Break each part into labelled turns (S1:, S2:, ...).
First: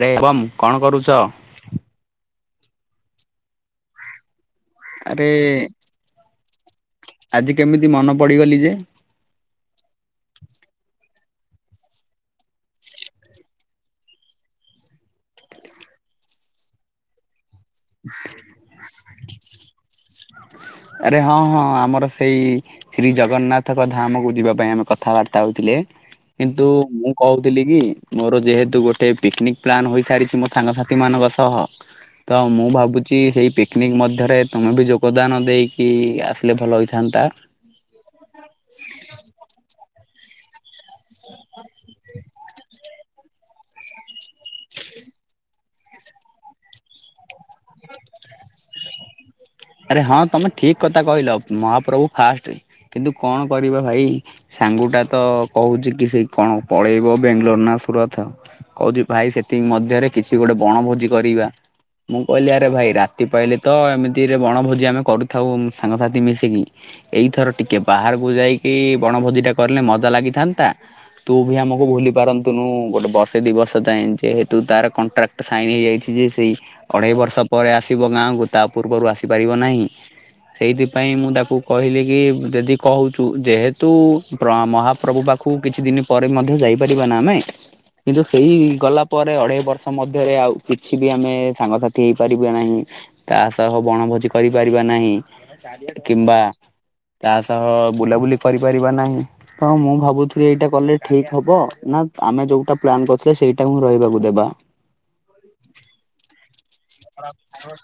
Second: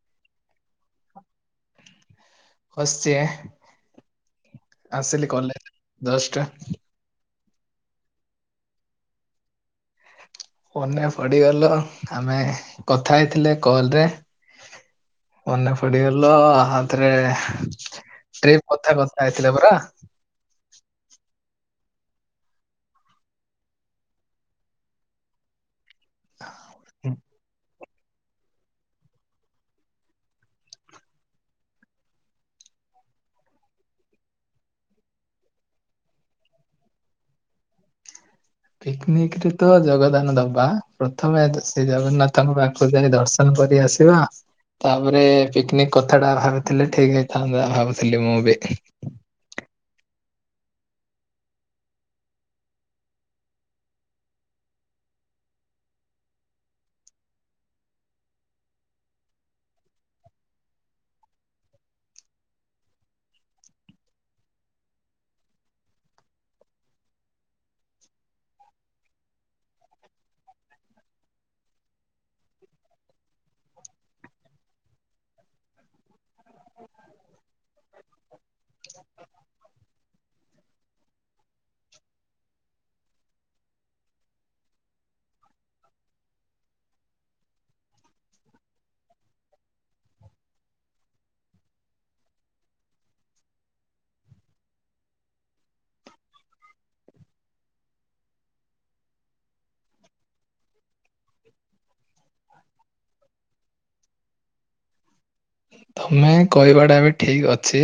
S1: ଆରେ ଏବମ୍ କଣ କରୁଚ?
S2: ବସିଚି ଆଁ।
S1: ଆରେ
S2: ଜଷ୍ଟ
S1: ଆଜି କେମିତି ମନ ପଡ଼ିଗଲିଯେ? [inaudible]
S2: ମନେ ପଡ଼ିଗଲ ଆମେ କଥା ହେଇଥିଲେ କଲରେ ମନେ ପଡ଼ିଗଲ ଆଉ ଥରେ ଟ୍ରିପ୍ କଥା-କଥା ହେଇଥିଲେ ପରା।
S1: ଆରେ ହଁ-ହଁ ଆମର ସେଇ ଶ୍ରୀ ଜଗନ୍ନାଥଙ୍କ ଧାମକୁ ଯିବା ପାଇଁ ଆମେ କଥାବାର୍ତ୍ତା ହଉଥିଲେ। କିନ୍ତୁ ମୁଁ କହୁଥିଲି କି ମୋର ଯେହେତୁ ଗୋଟେ ପିକ୍ ନିକ୍ ପ୍ଲାନ୍ ହୋଇସାରିଛି ମୋ ସାଙ୍ଗସାଥିମାନଙ୍କ ସହ। ତ ମୁଁ ଭାବୁଚି ସେଇ ପିକ୍ ନିକ୍ ମଧ୍ୟରେ ତୁମେବି ଯୋଗଦାନ ଦେଇକି ଆସିଲେ ଭଲ ହୋଇଥାନ୍ତା?
S2: ପିକ୍ ନିକ୍ ରେତ ଯୋଗଦାନ ଦବା ପ୍ରଥମେ ଆସେ ଶ୍ରୀ ଜଗନ୍ନାଥଙ୍କ ପାଖକୁ ଯାଇ ଦର୍ଶ ଦର୍ଶନ କରି ଆସିବା। ତାପରେ ପିକ୍ ନିକ୍ କଥାଟା ଭାବିଥିଲେ ଠିକ୍ ହେଇଥାନ୍ତା ଭାବୁଥିଲି ମୁଁ ବି।
S1: ଆରେ ହଁ ତମେ ଠିକ୍ କଥା କହିଲ ମହାପ୍ରଭୁ ଫାଷ୍ଟ୍ କିନ୍ତୁ କଣ କରିବା ଭାଇ? ସାଙ୍ଗୁଟାତ କହୁଚିକି ସେଇ କଣ ପଳେଇବ ବେଙ୍ଗ୍ଲୋର ନା ସୁରଥ କଉଚି ଭାଇ ସେତିିକି ମଧ୍ୟରେ କିଛି ଗୋଟେ ବଣଭୋଜି କରିବା ମୁଁ କହିଲି ଆରେ ଭାଇ ରାତି ପାଇଲିତ ଏମି ତିରେ ବଣଭୋଜି ଆମେ କରିୁଥାଉ ସାଙ୍ଗସାଥି ମିଶିକି ଏଇଥର ଟିକେ ବାହାରକୁ ଯାଇକି ବଣଭୋଜିଟା କରିଲେ ମଜା ଲାଗିଥାନ୍ତା। ତୁ ବି ଆମକୁ ଭୁଲି ପାରନ୍ତୁନୁ ଗୋଟେ ବର୍ଷେ ଦି ବର୍ଷ ଯାଏଁ ଯେହେତୁ ତାର କଣ୍ଟ୍ରାକ୍ଟ ସାଇନ୍ ହେଇଯାଇଚିଯେ ସେଇ ଅଢେଇ ବର୍ଷ ପରେ ଆସିବ ଗାଁକୁ ତାପୂର୍ବରୁ ଆସିପାରିବ ନାହିଁ। ସେଇଥିପାଇଁ ମୁଁ ତାକୁ କହିଲିକି ଯଦି କହୁଚୁ ଯେହେତୁ ପ୍ର ମହାପ୍ରଭୁ ପାଖକୁ କିଛି ଦିନି ପରେ ମଧ୍ୟ ଯାଇପାରିବାନା ଆମେ। କିନ୍ତୁ ସେହି ଗଲା ପରେ ଅଢେଇ ବର୍ଷ ମଧ୍ୟରେ ଆଉ କିଛିବି ଆମେ ସାଙ୍ଗସାଥି ହେଇପାରିବା ନାହିଁ। ତାସହ ବଣଭୋଜି କରିପାରିବା ନାହିଁ କିମ୍ବା ତା ସହ ବୁଲାବୁଲି କରିପାରିବା ନାହିଁ। ହଁ ମୁଁ ଭାବୁଥିଲି ଏଇଟା କଲେ ଠିକ୍ ହବ ନାଆମେ ଯୋଉଟା ପ୍ଲାନ୍ କରିଥିଲେ ସେଇଟାକୁ ରହିବାକୁ ଦେବା?
S2: ତମେ କହିବାଟାବି ଠିକ୍ ଅଛି।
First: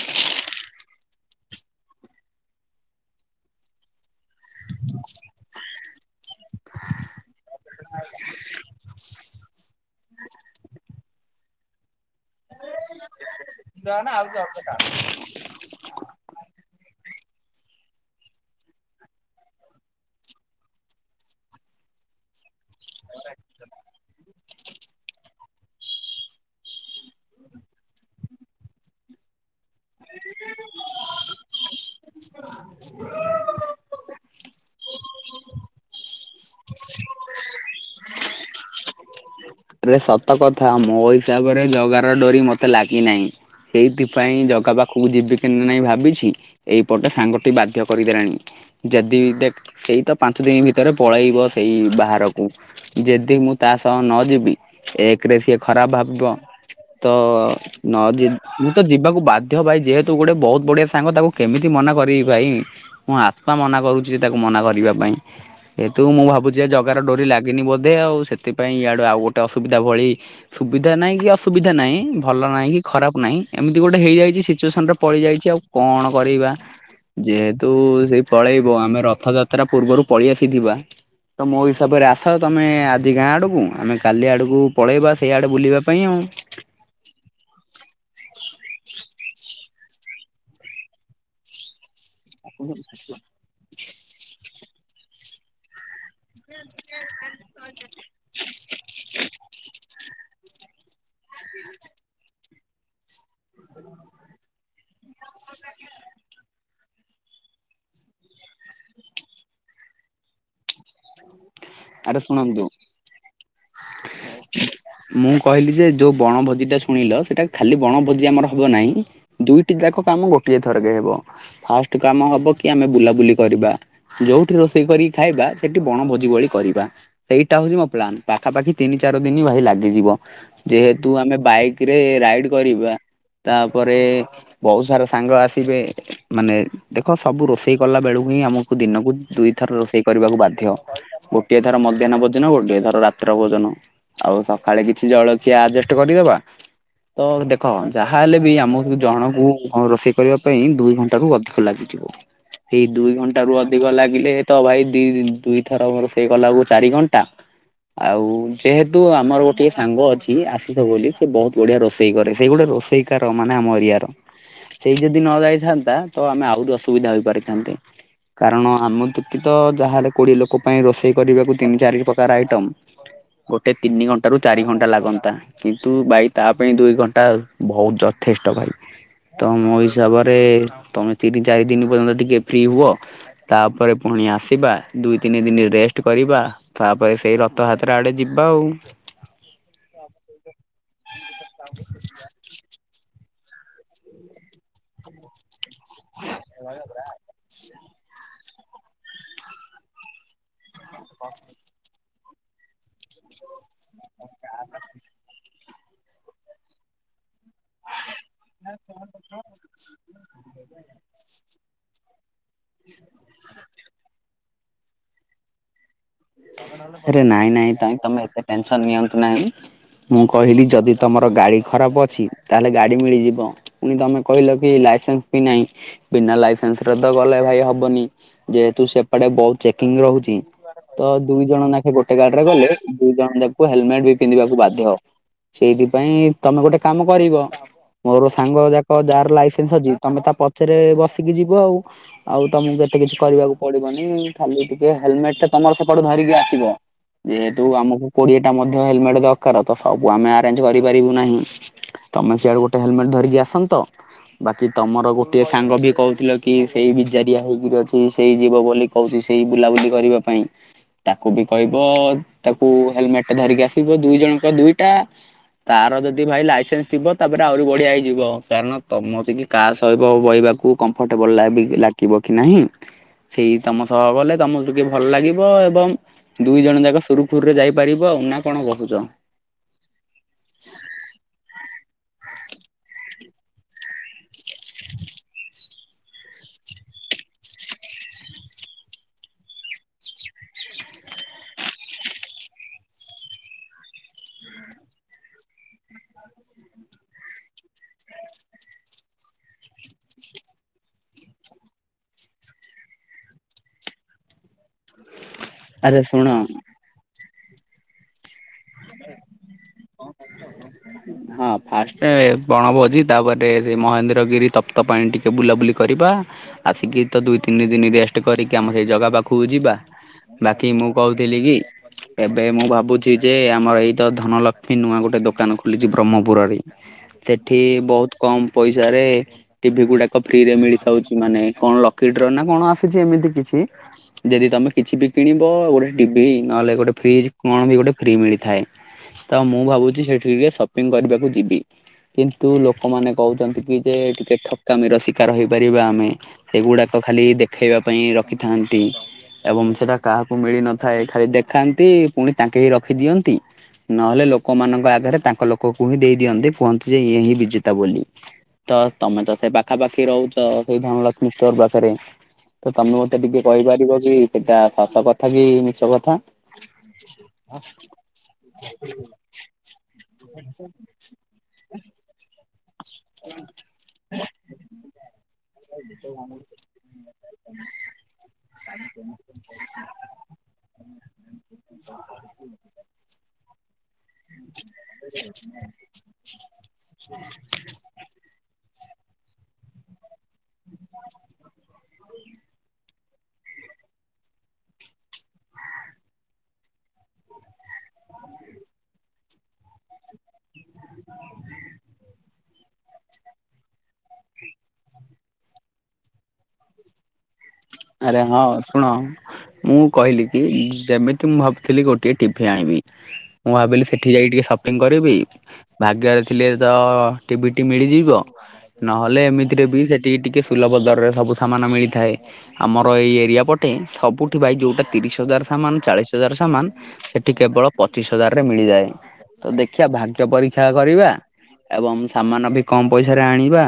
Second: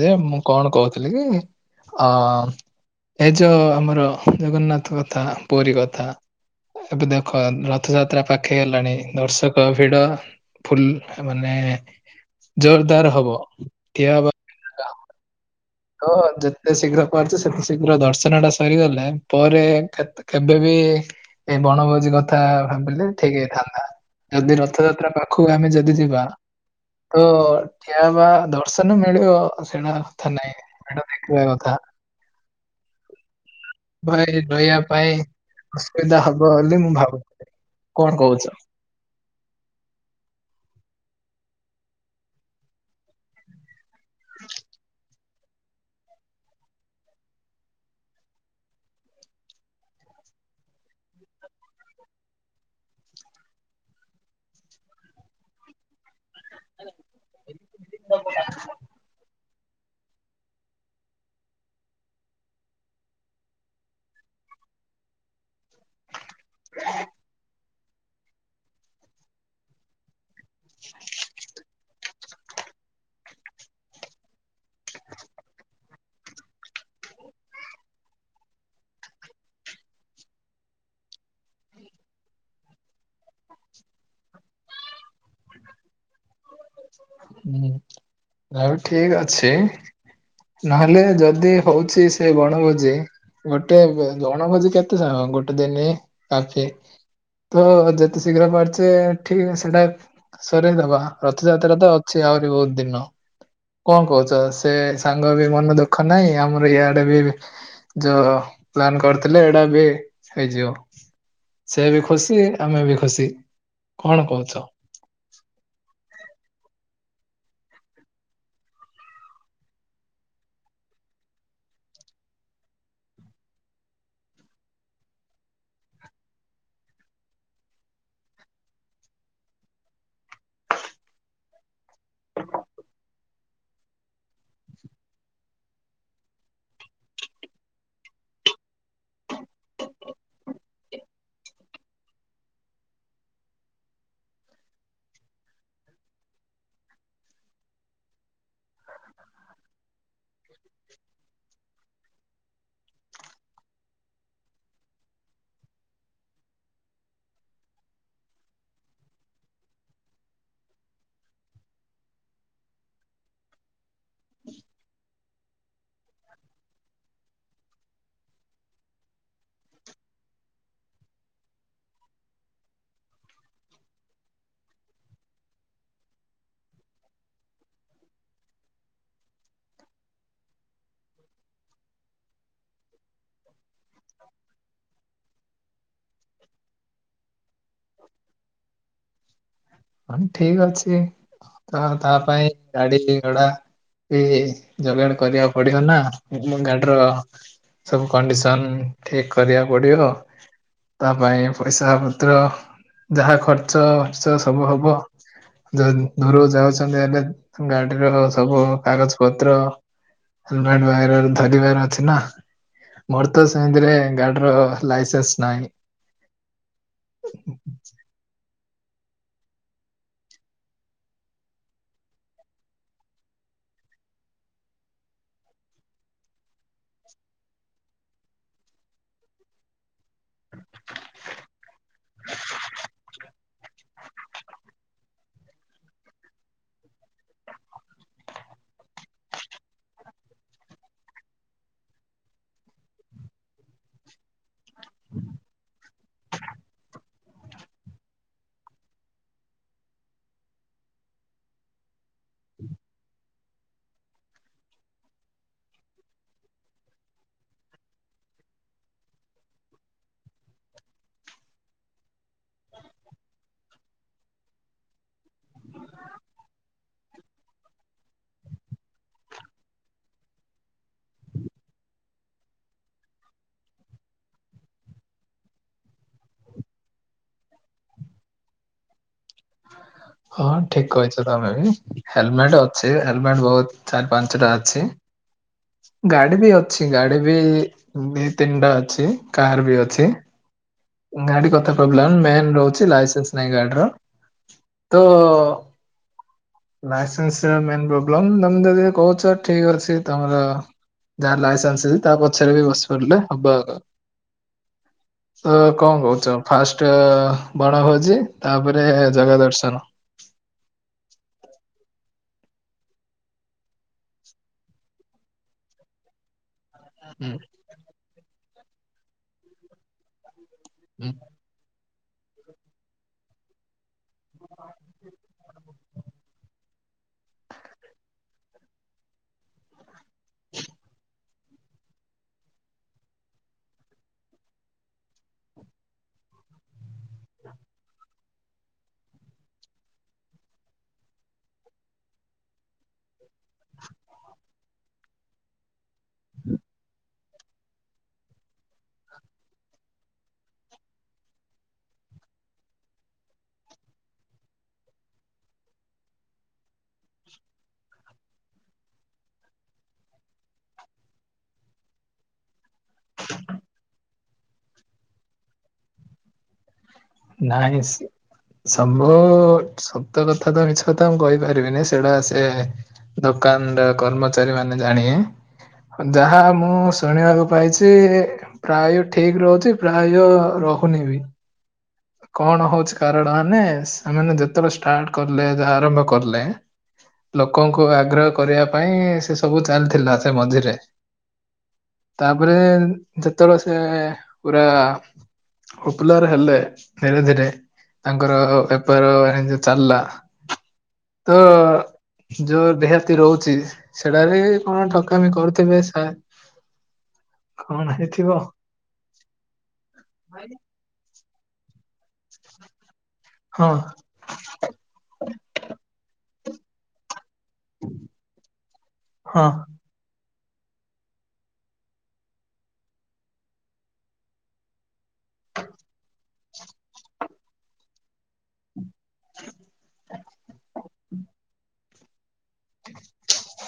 S2: ଯେ ମୁଁ କଣ କହୁଥିଲିକି ଅ ଏ ଯୋଉ ଆମର ଜଗନ୍ନାଥ କଥା ପୁରୀ କଥା ଏବେ ଦେଖ ରଥଯାତ୍ରା ପା ପଖେଇ ଗଲାଣି ଦର୍ଶକ ଭିଡ଼ ଫୁ ମାନେ ଜୋରଦାର ହବ ଖିଆ ହବ।
S1: ଟ [unintelligible]
S2: ହଁ ଯେତେ ଶୀଘ୍ର ପାରୁଚ ସେତେ ଶୀଘ୍ର ଦର୍ଶନ ଟା ସରିଗଲେ ପରେ କେବେବି ଏଇ ବଣଭୋଜି କଥା ଭାବିଲେ ଠିକି ହେଇଥାନ୍ତା ଯଦି ରଥଯାତ୍ରା ପାଖ କୁ ଆମେ ଯଦି ଯିବା ତ ଠିଆ ହବା ଦର୍ଶନ ମିଳିବ। ସେଟା କଥା ନାହିଁ ହେଟା ଦେଖିବା କଥା।
S1: [inaudible]
S2: ଭାଇ ରହିବା ପାଇଁ ଅସୁବିଧା ହବ ବୋଲି ମୁଁ ଭାବୁଚି କଣ କହୁଚ?
S1: ଆରେ ସତ କଥା ମୋ ହିସାବରେ ଜଗାର ଡୋରି ମତେ ଲାଗିନାଇଁ। ସେଇଥିପାଇଁ ଜଗା ପାଖକୁ ଯିବି କେ ନାଇଁ ଭାବିଛି। ଏଇପଟେ ସାଙ୍ଗଟେ ବାଧ୍ୟ କରିଦେଲାଣି। ଯଦି ଦେଖେ ସେଇ ତ ପାଞ୍ଚ ଦିନି ଭିତରେ ପଳେଇବ ସେଇ ବାହାରକୁ। ଜେଦି ମୁଁ ତା ସହ ନ ଯିବି ଏକେରେ ସିଏ ଖରାପ ଭାବିବ ତ ନ ଜି ମୁଁ ତ ଯିବାକୁ ବା ଦେଖ ଭାଇ ଯେହେତୁ ଗୋଟେ ବହୁତୁ ବଢିଆ ସାଙ୍ଗ ତାକୁ କେମିତି ମନା କରିବି ଭାଇ। ମୁଁ ଆତ୍ମା ମନା କରୁଛି ତାକୁ ମନା କରିବା ପାଇଁ। ଏଥୁ ମୁଁ ଭାବୁଚି ଯେ ଜଗାର ଡୋରି ଲାଗିନି ବୋଧେ ଆଉ ସେଥିପାଇଁ ଇଆଡେ ଆଉ ଗୋଟେ ଅସୁବିଧା ଭଳି ସୁବିଧା ନାଇଁ କି ଅସୁବିଧା ନାହିଁ ଭଲ ନାହିଁ କି ଖରାପ ନାହିଁ ଏମିତି ଗୋଟେ ହେଇଯାଇଚି ସିଚୁଏସନରେ ପଡ଼ିଯାଇଛି ଆଉ କଣ କରିବା। ଯେହେତୁ ସେଇ ପଳେଇବ ଆମେ ରଥଯାତ୍ରା ପୂର୍ବରୁ ପଳେଇ ଆସିଥିବା। ତ ମୋ ହିସାବରେ ଆସ ତମେ ଆଜି ଗାଁ ଆଡକୁ ଆମେ କାଲି ଆଡ଼କୁ ପଳେଇବା ସେଇଆଡ଼େ ବୁଲିବା ପାଇଁ ଆଉ।
S2: ହୁଁ ତା ବି ଠିକି ଅଛି। ନହେଲେ ଯଦି ହଉଛି ସେ ବଣଭୋଜି ଗୋଟେ ବଣଭୋଜି କେତେ ଜଣ ଗୋଟେ ଦିନି କାଫି ତ ଯେତେ ଶୀଘ୍ର ପାରୁଛେ ଠିକି ସେଇଟା ସରେଇଦବା। ରଥଯାତ୍ରା ତ ଅଛି ଆହୁରି ବହୁତୁ ଦିନ କଣ କହୁଚ? ସେ ସାଙ୍ଗ ବି ମନ ଦୁଃଖ ନାହିଁ ଆମର ଇଆଡେ ବି ଯୋଉ ପ୍ଲାନ କରିଥିଲେ ଏଇଟା ବି ହେଇଯିବ। ସେଏବି
S1: ଆରେ
S2: ଖୁସି
S1: ଶୁଣନ୍ତୁ
S2: ଆମେ ବି ଖୁସି କଣ କହୁଚ?
S1: ମୁଁ କହିଲି ଯେ ଯୋଉ ବଣଭୋଜି ଟା ଶୁଣିଲ ସେଇଟା ଖାଲି ବଣଭୋଜି ଆମର ହବ ନାହିଁ। ଦୁଇଟି ଯାକ କାମ ଗୋଟିଏ ଥରକେ ହବ ଫାଷ୍ଟ କାମ ହବ କି ଆମେ ବୁଲାବୁଲି କରିବା। ଯୋଉଠି ରୋଷେଇ କରି ଖାଇବା ସେଠି ବଣ ଭୋଜି ଭଳି କରି ବା ସେଇଟା ହଉଚି ମୋ ପ୍ଲାନ ପାଖାପାଖି ତିନି ଚାରି ଦିନି ଭାଇ ଲାଗିଯିବ। ଯେହେତୁ ଆମେ ବାଇକି ରେ ରାଇଡି କରିବା ତାପରେ ବହୁତୁ ସାରା ସାଙ୍ଗ ଆସିବେ। ମାନେ ଦେଖ ସବୁ ରୋଷେଇ କଲା ବେଳକୁ ହିଁ। ଆମକୁ ଦିନକୁ ଦୁଇଥର ରୋଷେଇ କରିବାକୁ ବାଧ୍ୟ। କେଦାର ମଧ୍ୟାହ୍ନ ଭୋଜନ ଗୋଟେ ଧର ରାତି୍ରର ଭୋଜନ। ଆଉ ସକାଳେ କିଛି ଜଳଖିଆ ଆଜେଷ୍ଟେ କରିଦବା। ତ ଦେଖ ଯାହା ହେଲେ ବି ଆମକୁ ଜଣକୁ ରୋଷେଇ କରିବା ପାଇଁ ଦୁଇ ଘଣ୍ଟାରୁ ଅଧିକ ଲାଗିଯିବ। ଏଇ ଦୁଇ ଘଣ୍ଟ ରୁ ଅଧିକ ଲାଗିଲେ ତ ଭାଇ ଦି ଦୁଇଥର ସେ ଗଲାକୁ ଚାରି ଘଣ୍ଟା। ଆଉ ଯେହେତୁ ଆମର ଗୋଟିଏ ସାଙ୍ଗ ଅଛି ଆସିଥ ବୋଲି ସେ ବହୁତୁ ବଢିଆ ରୋଷେଇ କରେ ସେଇ ଗୋଟେ ରୋଷେଇ କାର ମାନେ ଆମ ଏରିଆ ର। ସେଇ ଯଦି ନ ଯାଇଥାନ୍ତା ତ ଆମେ ଆହୁରି ଅସୁବିଧା ହେପାରିଥାନ୍ତେ। କାରଣ ଆମ ଦୁଃଖିତ ଯାହେଲେ କୋଡିଏ ଲୋକ ପାଇଁ ରୋଷେ ସେଇ କରିବାକୁ ତିନି ଚାରି ପ୍ରକାର ଆଇଟମ୍ ଗୋଟେ ତିନି ଘଣ୍ଟାରୁ ଚାରି ଘଣ୍ଟା ଲାଗନ୍ତା। କିନ୍ତୁ ଭାଇ ତା ପାଇଁ ଦୁଇ ଘଣ୍ଟା ବହୁତ ଯଥେଷ୍ଟ ଭାଇ। ତ ମୋ ହିସାବରେ ତମେ ତିନି ଚାରି ଦିନ ପର୍ଯ୍ୟନ୍ତ ଟିକେ ଫ୍ରି ହୁଅ ତାପରେ ପୁଣି ଆସିବା ଦୁଇ ତିନି ଦିନ ରେଷ୍ କରିବା ତାପରେ ସେଇ ରଥ ହାତ୍ରା ଆଡେ ଯିବା ଆଉ।
S2: ଆ ଠିକ ଅଛି। ତ ତା ପାଇଁ ଗାଡି ଘଡ଼ା ବି ଯୋଗାଣ କରିବା ପଡ଼ିବ ନା ମୋ ଗାଡ଼ିର ସବୁ କଣ୍ଡିସନ ଠିକ କରିବାକୁ ପଡ଼ିବ। ତା ପାଇଁ ପଇସା ପତ୍ର ଯାହା ଖର୍ଚ୍ଚ ବାର୍ଚ୍ଚ ସବୁ ହବ। ଯ ଦୂରକୁ ଯାଉଛନ୍ତି ହେଲେ ଗାଡିର ସବୁ କାଗଜ ପତ୍ର ହେଲମେଟ ଧରିବାର ଅଛି ନା। ମୋର ତ ସେମିତିରେ ଗାଡିର ଲାଇସେନ୍ସ ନାହିଁ।
S1: ରେ ନାଇଁ ନାଇଁ କାଇଁ ତମେ ଏତେ ଟେନସନ ନିଅନ୍ତୁ ନାହିଁ। ମୁଁ କହିଲି ଯଦି ତମର ଗାଡ଼ି ଖରାପ ଅଛି ତାହେଲେ ଗାଡ଼ି ମିଳିଯିବ। ପୁଣି ତମେ କହିଲ କି ଲାଇସେନ୍ସ ବି ନାହିଁ। ବିନା ଲାଇସେନ୍ସରେ ତ ଗଲେ ଭାଇ ହବନି ଯେହେତୁ ସେପଟେ ବହୁତ ଚେକିଂ ରହୁଛି। ତ ଦୁଇ ଜଣ ନଖେ ଗୋଟେ ଗାଡିରେ ଗଲେ ଦୁଇ ଜଣ ଯାଖକୁ ହେଲମେଟ ବି ପିନ୍ଧିବାକୁ ବାଧ୍ୟ। ସେଇଥି ପାଇଁ ତମେ ଗୋଟେ କାମ କରିବ। ମୋର ସାଙ୍ଗ ଯାକ ଯାହାର ଲାଇସେନ୍ସ ଅଛି ତମେ ତା ପଛରେ ବସିକି ଯିବ ଆଉ। ଆଉ ତମକୁ ଏତେ କିଛି କରିବାକୁ ପଡିବନି ଖାଲି ଟିକେ ହେଲମେଟ ଟା ତମର ସେପଟୁ ଧରିକି ଆସିବ। ଯେହେତୁ ଆମକୁ କୋଡିଏଟା ମଧ୍ୟ ହେଲମେଟ ଦରକାର ତ ସବୁ ଆମେ ଆରେଞ୍ଜ କରିପାରିବୁ ନାହିଁ। ତମେ ସଆଡୁ ଗୋଟେ ହେଲମେଟ ଧରିକି ଆସନ୍ତ। ବାକି ତମର ଗୋଟିଏ ସାଙ୍ଗ ବି କହୁଥିଲ କି ସେଇ ବିଜାରିଆ ହେଇକିରି ଅଛି ସେଇ ଯିବ ବୋଲି କହୁଛି ସେଇ ବୁଲାବୁଲି କରିବା ପାଇଁ। ତାକୁ ବି କହିବ ତାକୁ ହେଲମେଟ ଧରିକି ଆସିବ ଦୁଇ ଜଣଙ୍କ ଦୁଇଟା। ତାର ଯଦି ଭାଇ ଲାଇସେନ୍ସ ଥିବ ତାପରେ ଆହୁରି ବଢିଆ ହେଇଯିବ କାରଣ ତମ ତିକି କାହା ସହିବ ବହିବାକୁ କମ୍ଫର୍ଟେବଲ ଲାଗିବ କି ନାହିଁ। ସେଇ ତମ ସହ ଗଲେ ତମକୁ ଟିକେ ଭଲ ଲାଗି ବ ଏବଂ ଦୁଇ ଜଣ ଯାକ ସୁରୁଖୁରୁରେ ଯାଇପାରିବ ଆଉ ନା କଣ କହୁଛ।
S2: ହଁ ଠିକ କହିଛ ତମେ ବି ହେଲମେଟ ଅଛି ହେଲମେଟ ବହୁତ ଚାରି ପାଞ୍ଚଟା ଅଛି। ଗାଡି ବି ଅଛି ଗାଡି ବି ଦି ତିନିଟା ଅଛି କାର ବି ଅଛି। ଗାଡି କଥା ପ୍ରୋବ୍ଲେମ ମେନ ରହୁଛି ଲାଇସେନ୍ସ ନାଇଁ ଗାଡି ର। ତୁ ଲାଇସେନ୍ସ ମେନ ପ୍ରୋବ୍ଲେମ ତମେ ଯଦି କହୁଛ ଠିକ ଅଛି। ତମର ଯାହା ଲାଇସେନ୍ସଛି ତା ପଛରେ ବି ବସି ପାରିଲେ ହବ ଆଗା। ତ କଁ
S1: ଆରେ
S2: କହୁଛ
S1: ଶୁଣ
S2: ଫାଷ୍ଟ ବଣଭୋଜି ତାପରେ ଜଗା ଦର୍ଶନ। [inaudible]
S1: ହଁ ଫାଷ୍ଟ ବଣଭୋଜି ତାପରେ ସେ ମହେନ୍ଦ୍ରଗିରି ତପ୍ତ ପାଣି ଟି କେ ବୁଲାବୁଲି କରିବା। ଆସିକି ତ
S2: ହୁଁ
S1: ଦୁଇ ତିନି ଦିନ ରେଷ୍ଟ କରିକି ଆମ ସେଇ ଜାଗା ପାଖକୁ ଯିବା। ବାକି ମୁଁ
S2: ହୁଁ
S1: କହୁଥିଲି କି ଏବେ ମୁଁ ଭାବୁଛି ଯେ ଆମର ଏଇଟ ଧନଲକ୍ଷ୍ମୀ ନୂଆ ଗୋଟେ ଦୋକାନ ଖୋଲିଛି ବ୍ରହ୍ମପୁରରେ। ସେଠି ବହୁତ କମ ପଇସାରେ ଟିଭି ଗୁଡାକ ଫ୍ରିରେ ମିଳିଥାଉଛି ମାନେ କଣ ଲକିଡର ନା କଣ ଆସିଛି ଏମିତି କିଛି? ଯଦି ତମେ କିଛି ବି କିଣିବ ଗୋଟେ ଟିଭି ନହେଲେ ଗୋଟେ ଫ୍ରିଜ କଣ ବି ଗୋଟେ ଫ୍ରି ମିଳି ଥାଏ ତ ମୁଁ ଭାବୁଛି ସେଠି ଟିକେ ସପିଙ୍ଗ କରିବାକୁ ଯିବି। କିନ୍ତୁ ଲୋକମାନେ କହୁଛନ୍ତି କି ଯେ ଟିକେ ଠକାମିର ଶିକାର ହେଇପାରିବା ଆମେ। ସେଗୁଡାକ ଖାଲି ଦେଖେଇବା ପାଇଁ ରଖିଥାନ୍ତି। ଏବଂ ସେଟା କାହାକୁ ମିଳି ନଥାଏ ଖାଲି ଦେଖାନ୍ତି ପୁଣି ତାଙ୍କେ ହି ରଖିଦିଅନ୍ତି। ନହେଲେ ଲୋକମାନଙ୍କ ଆଗରେ ତାଙ୍କ ଲୋକକୁ ହିଁ ଦେଇ ଦିଅନ୍ତି କୁହନ୍ତି ଯେ ଇଏ ହିଁ ବିଜେତା ବୋଲି। ତ ତମେ ତ ସେ ପାଖାପାଖି ରହୁଛ ସେଇ ଧନଲକ୍ଷ୍ମୀ ଷ୍ଟୋର ପାଖରେ। ତ ତମେ ମତେ ଟିକେ କହିପାରିବ କି ସେଟା ସତ କଥା କି ମିଛ କଥା?
S2: ନାଇଁସ୍ ସମ୍ଭୁ ସତ କଥା ତ ମିଛ ତ ମୁଁ କହିପାରିବିନି ସେଗୁଡ଼ା ସେ ଦୋକାନ ର କର୍ମଚାରୀ ମାନେ ଜାଣିବେ। ଯାହା ମୁଁ ଶୁଣିବାକୁ ପାଇଛି ପ୍ରାୟ ଠିକ ରହୁଛି ପ୍ରାୟ ରହୁନି ବି। କଣ ହଉଛି କାରଣ ମାନେ ସେମାନେ ଯେତେବେଳେ ଷ୍ଟାଟ କଲେ ଆରମ୍ଭ କଲେ ଲୋକଙ୍କୁ ଆଗ୍ରହ କରିବା ପାଇଁ ସେ ସବୁ ଚାଲିଥିଲା। ତେ ମଝିରେ ତାପରେ ଯେତେବେଳେ ସେ ପୁରା ଉପୁଲାରେ ହେଲେ ଧୀରେ ଧୀରେ ତାଙ୍କର ବେପାର ବାଣିଜ୍ୟ ଚାଲିଲା। ତ ଯୋଉ ଦେହାତି ରହୁଚି ସେଟାବି କଣ ଠକାମି କରୁଥିବେ ସାର୍।
S1: ଆରେ ହଁ ଶୁଣ ମୁଁ କହିଲି କି ଯେମିତି ମୁଁ ଭାବୁଥିଲି ଗୋଟିଏ ଟିଭି ଆଣିବି। ମୁଁ
S2: ହଁ
S1: ଭାବିଲି ସେଠି ଯାଇକି ଟିକେ ସପିଙ୍ଗ କରିବି ଭାଗ୍ୟରେ ଥିଲେ ତ ଟିଭିଟି ମିଳିଯିବ ନହେଲେ
S2: ହଁ
S1: ଏମିତିରେ ବି ସେଠି ଟିକେ ସୁଲଭ ଦରରେ ସବୁ ସାମାନ ମିଳିଥାଏ। ଆମର ଏଇ ଏରିଆ ପଟେ ସବୁଠି ଭାଇ ଯୋଉଟା ତିରିଶ ହଜାର ସାମାନ ଚାଳିଶ ହଜାର ସାମାନ ସେଠି କେବଳ ପଚିଶ ହଜାରରେ ମିଳିଯାଏ ତ ଦେଖିବା ଭାଗ୍ୟ ପରୀକ୍ଷା କରିବା। ଏବଂ ସାମାନ ବି କମ ପଇସାରେ ଆଣିବା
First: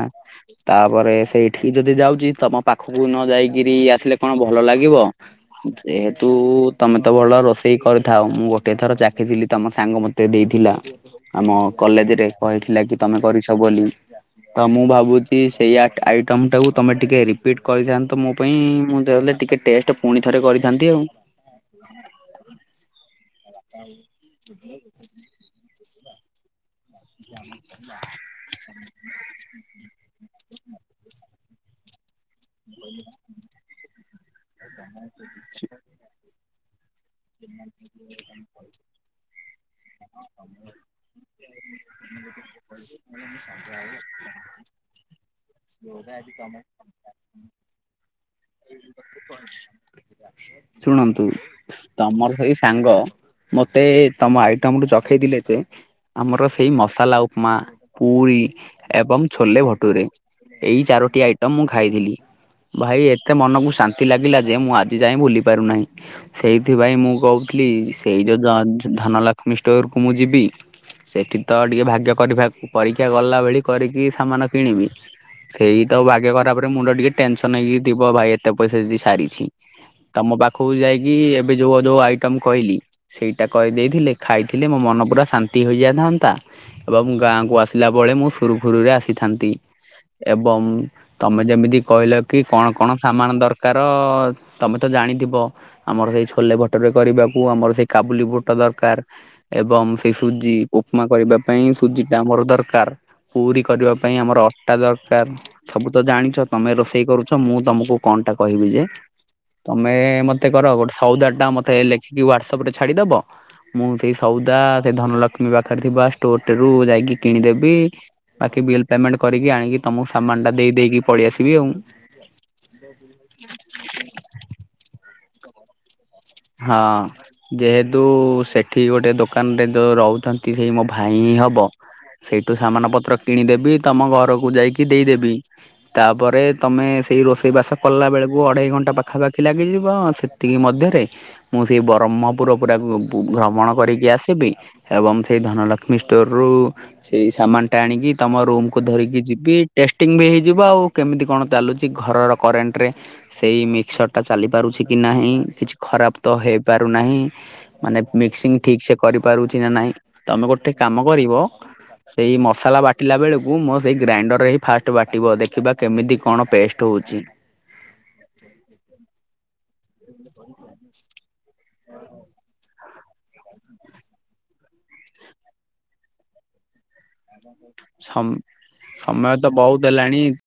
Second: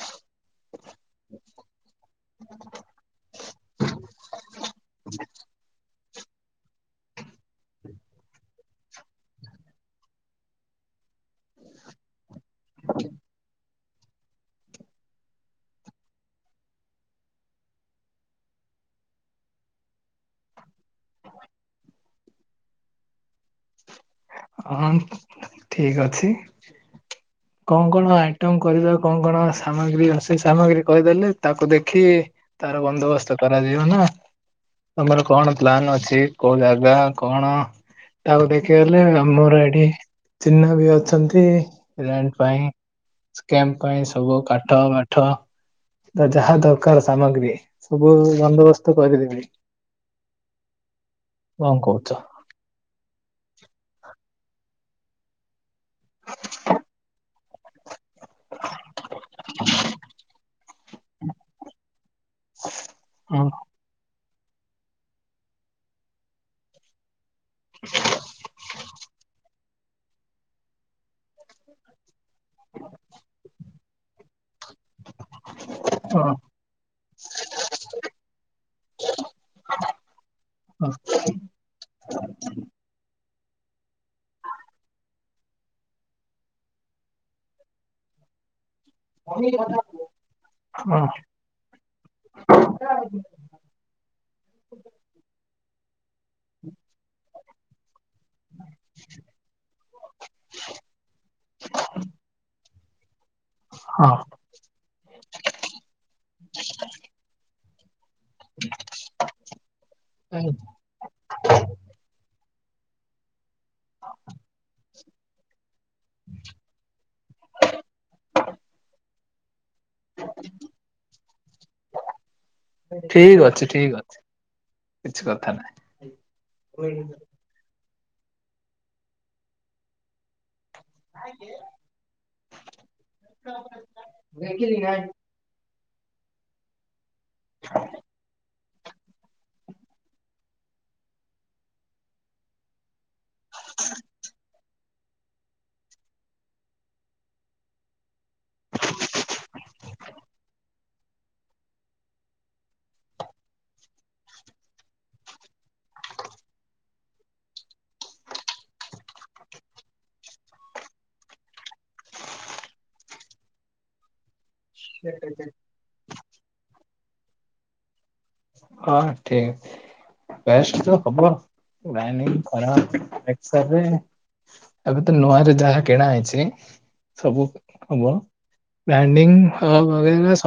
S1: ତାପରେ ସେଇଠିକି ଯଦି ଯାଉଛି ତମ ପାଖକୁ ନ ଯାଇକି ଇଏ ଆସିଲେ କଣ ଭଲ ଲାଗିବ? ଯେହେତୁ ତମେ ତ ଭଲ ରୋଷେଇ କରିଥାଅ ମୁଁ ଗୋଟେ ଥର ଚାଖିଥିଲି ତମ ସାଙ୍ଗ ମୋତେ ଦେଇଥିଲା। ଆମ କଲେଜ ରେ କହିଥିଲା କି ତମେ କରିଛ ବୋଲି ତ ମୁଁ ଭାବୁଛି ସେଇ ଆଇଟମ ଟାକୁ ତମେ ଟିକେ ରିପିଟ କରିଥାନ୍ତ ମୁଁ ତ ପାଇଁ ମୁଁ ତ ହେଲେ ଟିକେ ଟେଷ୍ଟ ପୁଣି ଥରେ କରିଥାନ୍ତି ଆଉ। [inaudible] [unintelligible]
S2: ହଁ ଠିକ୍ ଅଛି।
S1: ଜ [inaudible]
S2: କଣ କଣ ଆଇଟମ କରିବା କଣ କଣ ସାମଗ୍ରୀ ରୋଷେଇ ସାମଗ୍ରୀ କହିଦେଲେ ତାକୁ ଦେଖି ତାର ବନ୍ଦୋବସ୍ତ କରାଯିବ ନା ତମର କଣ ପ୍ଲାନ ଅଛି? କୋଉ ଜାଗା କଣ? ତାକୁ ଦେଖିଗଲେ ଆମୋର ଏଠି ଚିହ୍ନା ବି ଅଛନ୍ତି। [unintelligible] ପାଇଁ କ୍ସେମ୍ ପାଇଁ ସବୁ କାଠ ବାଠ। ଯାହା ଦରକାର ସାମଗ୍ରୀ ସବୁ ବନ୍ଦୋବସ୍ତ କରିଦେବି।
S1: ଶୁଣନ୍ତୁ
S2: କଣ କହୁଛ?
S1: ତମ ହେଇ ସାଙ୍ଗ ମତେ ତମ ଆଇଟମ ଟୁ ଚଖେଇଥିଲେ ଯେ ଆମର ସେଇ ମସଲା ଉପମା। ପୁରୀ ଏବଂ ଛୋଲେ ଭଟୁରେ ଏଇ ଚାରୋଟି ଆଇଟମ ମୁଁ ଖାଇଥିଲି। ଭାଇ ଏତେ
S2: ହଁ
S1: ମନକୁ ଶାନ୍ତି ଲାଗିଲା ଯେ ମୁଁ ଆଜି ଯାଏ ଭୁଲି ପାରୁନାହିଁ ସେଇ ସେଥିପାଇ ମୁଁ କହୁଥିଲି ସେଇ ଯୋଉ ଧନ ଲ ଲକ୍ଷ୍ମୀ ଷ୍ଟୋରକୁ ମୁଁ ଯିବି ସେଇଠି ତ ଟିକେ ଭାଗ୍ୟ କରିବାକୁ ପରୀକ୍ଷା ଗଲାବେଳି କରିକି ସାମାନ କିଣିବି। ସେଇ ତ ଭାଗ୍ୟ
S2: ହଁ
S1: ଖରାପରେ ମୁଣ୍ଡ ଟିକେ ଟେନସନ ହେଇକି ଥିବ ଭାଇ ଏତେ ପଇସା ଯଦି ସାରିଛି। ତମ ପାଖକୁ
S2: ହଁ
S1: ଯାଇକି ଏବେ ଯୋଉ ଯୋଉ ଆଇଟମ କହିଲି। ସେଇଟା କରିଦେଇଥିଲେ ଖାଇଥିଲେ ମୋ ମନ ପୁରା ଶାନ୍ତି ହୋଇଯାଇଥାନ୍ତା। ଏଂବ ଗାଁକୁ ଆସିଲା ବଳେ ମୁଁ ସୁରୁଖୁରୁରେ ଆସିିଲି। ଥାନ୍ତି ଏବଂ
S2: ହଁ
S1: ତମେ ଯେମିତି କହିଲ କି କଣ କଣ ସାମାନ ଦର ତାର ତମେ ତ ଜାଣିଥିବ ଆମର ହେଇ ଛୁ ଛୋଲେ ବଟରରେ କରିବାକୁ ଆମର ସେଇ କାବୁଲି ବୁଟ ଦରକାର। ଏବଂ ସେଇ ସୁଜି ଉପମା କରିବା ପାଇଁ ସୁଜି ଟା ଆମର ଦରକାର। ପୁରୀ କରିବା ପାଇଁ
S2: ହଁ
S1: ଆମର ଅଟା ଦରକାର ସବୁ ତ ଜାଣିଛ ତମେ ରୋଷେଇ କରୁଛ ମୁଁ ତମକୁ କଣଟା। କହିବି ଯେ ତମେ ମତେ କର ଗୋଟେ। ସଉଦା ଟା ମତେ ଲେଖିକି ହ୍ୱାଟସପ ରେ ଛାଡିଦବ ମୁଁ ସେଇ ସଉଦା ସେଇ ଧନଲ। ପିଇବା ପାଖରେ ଥିବା ଷ୍ଟୋର ଟି ରୁ ଯାଇକି କିଣି ଦେବି ବାକି ବିଲ ପେମେଣ୍ଟ କରି କି ଆଣିକି। ତମକୁ ସାମାନ ଟା ଦେଇଦେଇକି ପଳେଇଆସିବି ଆଉ।
S2: ଠିକ ଅଛି ଠିକ ଅଛି କିଛି କଥା ନାହିଁ।
S1: ହଁ ଯେହେତୁ ସେଠି ଗୋଟେ ଦୋକାନଟେ ତ ରହୁଛନ୍ତି ହେଇ ମୋ। ଭାଇ ହି ହବ ସେଇଠୁ ସାମାନ ପତ୍ର କିଣିଦେବି ତମ ଘରକୁ ଯାଇକି
S2: ନାହିଁ।
S1: ଦେଇଦେବି। ତାପରେ ତମେ ସେଇ ରୋଷେଇ ବାସ କଲା ବେଳକୁ ଅଢେଇ ଘଣ୍ଟା ପାଖାପାଖି। ଥିଲା କି ଯିବ ସେତିକି ମଧ୍ୟରେ ମୁଁ ସେଇ ବ୍ରହ୍ମପୁର ଗୁଡାକୁ। ଭ୍ରମଣ କରିକି ଆସିବି ଏବଂ ସେଇ ଧନଲକ୍ଷ୍ମୀ ଷ୍ଟୋର ରୁ। ସେଇ ସାମାନ ଟା ଆଣିକି ତମ ରୁମକୁୁ ଧରିକି ଯିବି ଟେଷ୍ଟିଙ୍ଗି ବି ହେଇଯିବ ଆଉ। କେମିତି କଣ ଚାଲୁଛି ଘରର କରେଣ୍ଟ ରେ ସେଇ ମିକ୍ସର ଟା ଚାଲି ପାରୁଛି କି ନାହିଁ କି ଖରାପ ତ ହେଇପାରୁନାହିଁ। ମାନେ ମିକ୍ସିଂ ଠିକ ସେ କରିପାରୁଛି ନା ନାହିଁ ତମେ ଗୋଟେ କାମ କରିବ। ସେଇ ମସଲା ବାଟିଲା ବେଳକୁ ମୋ ସେଇ ଗ୍ରାଇଣ୍ଡର ହେଇ। ଫାଷ୍ଟ ବାଟିବ ଦେଖିବା କେମିତି କଣ ପେଷ୍ଟ ହଉଛି।
S2: ହଁ ଠିକ ପେଷ୍ଟ ତ ହବ ଗ୍ରାଇଣ୍ଡିଙ୍ଗ କରା ହେ। ସରେ ଏବେ ତ ନୂଆରେ ଯାହା କିଣା ହେଇଛି। ସବୁ ହବ
S1: ସମ ସମୟ ତ
S2: ଗ୍ରାଇଣ୍ଡିଙ୍ଗ ହଁ
S1: ବହୁତ ହେଲାଣି
S2: ହବେଇ ବେ ସବୁ।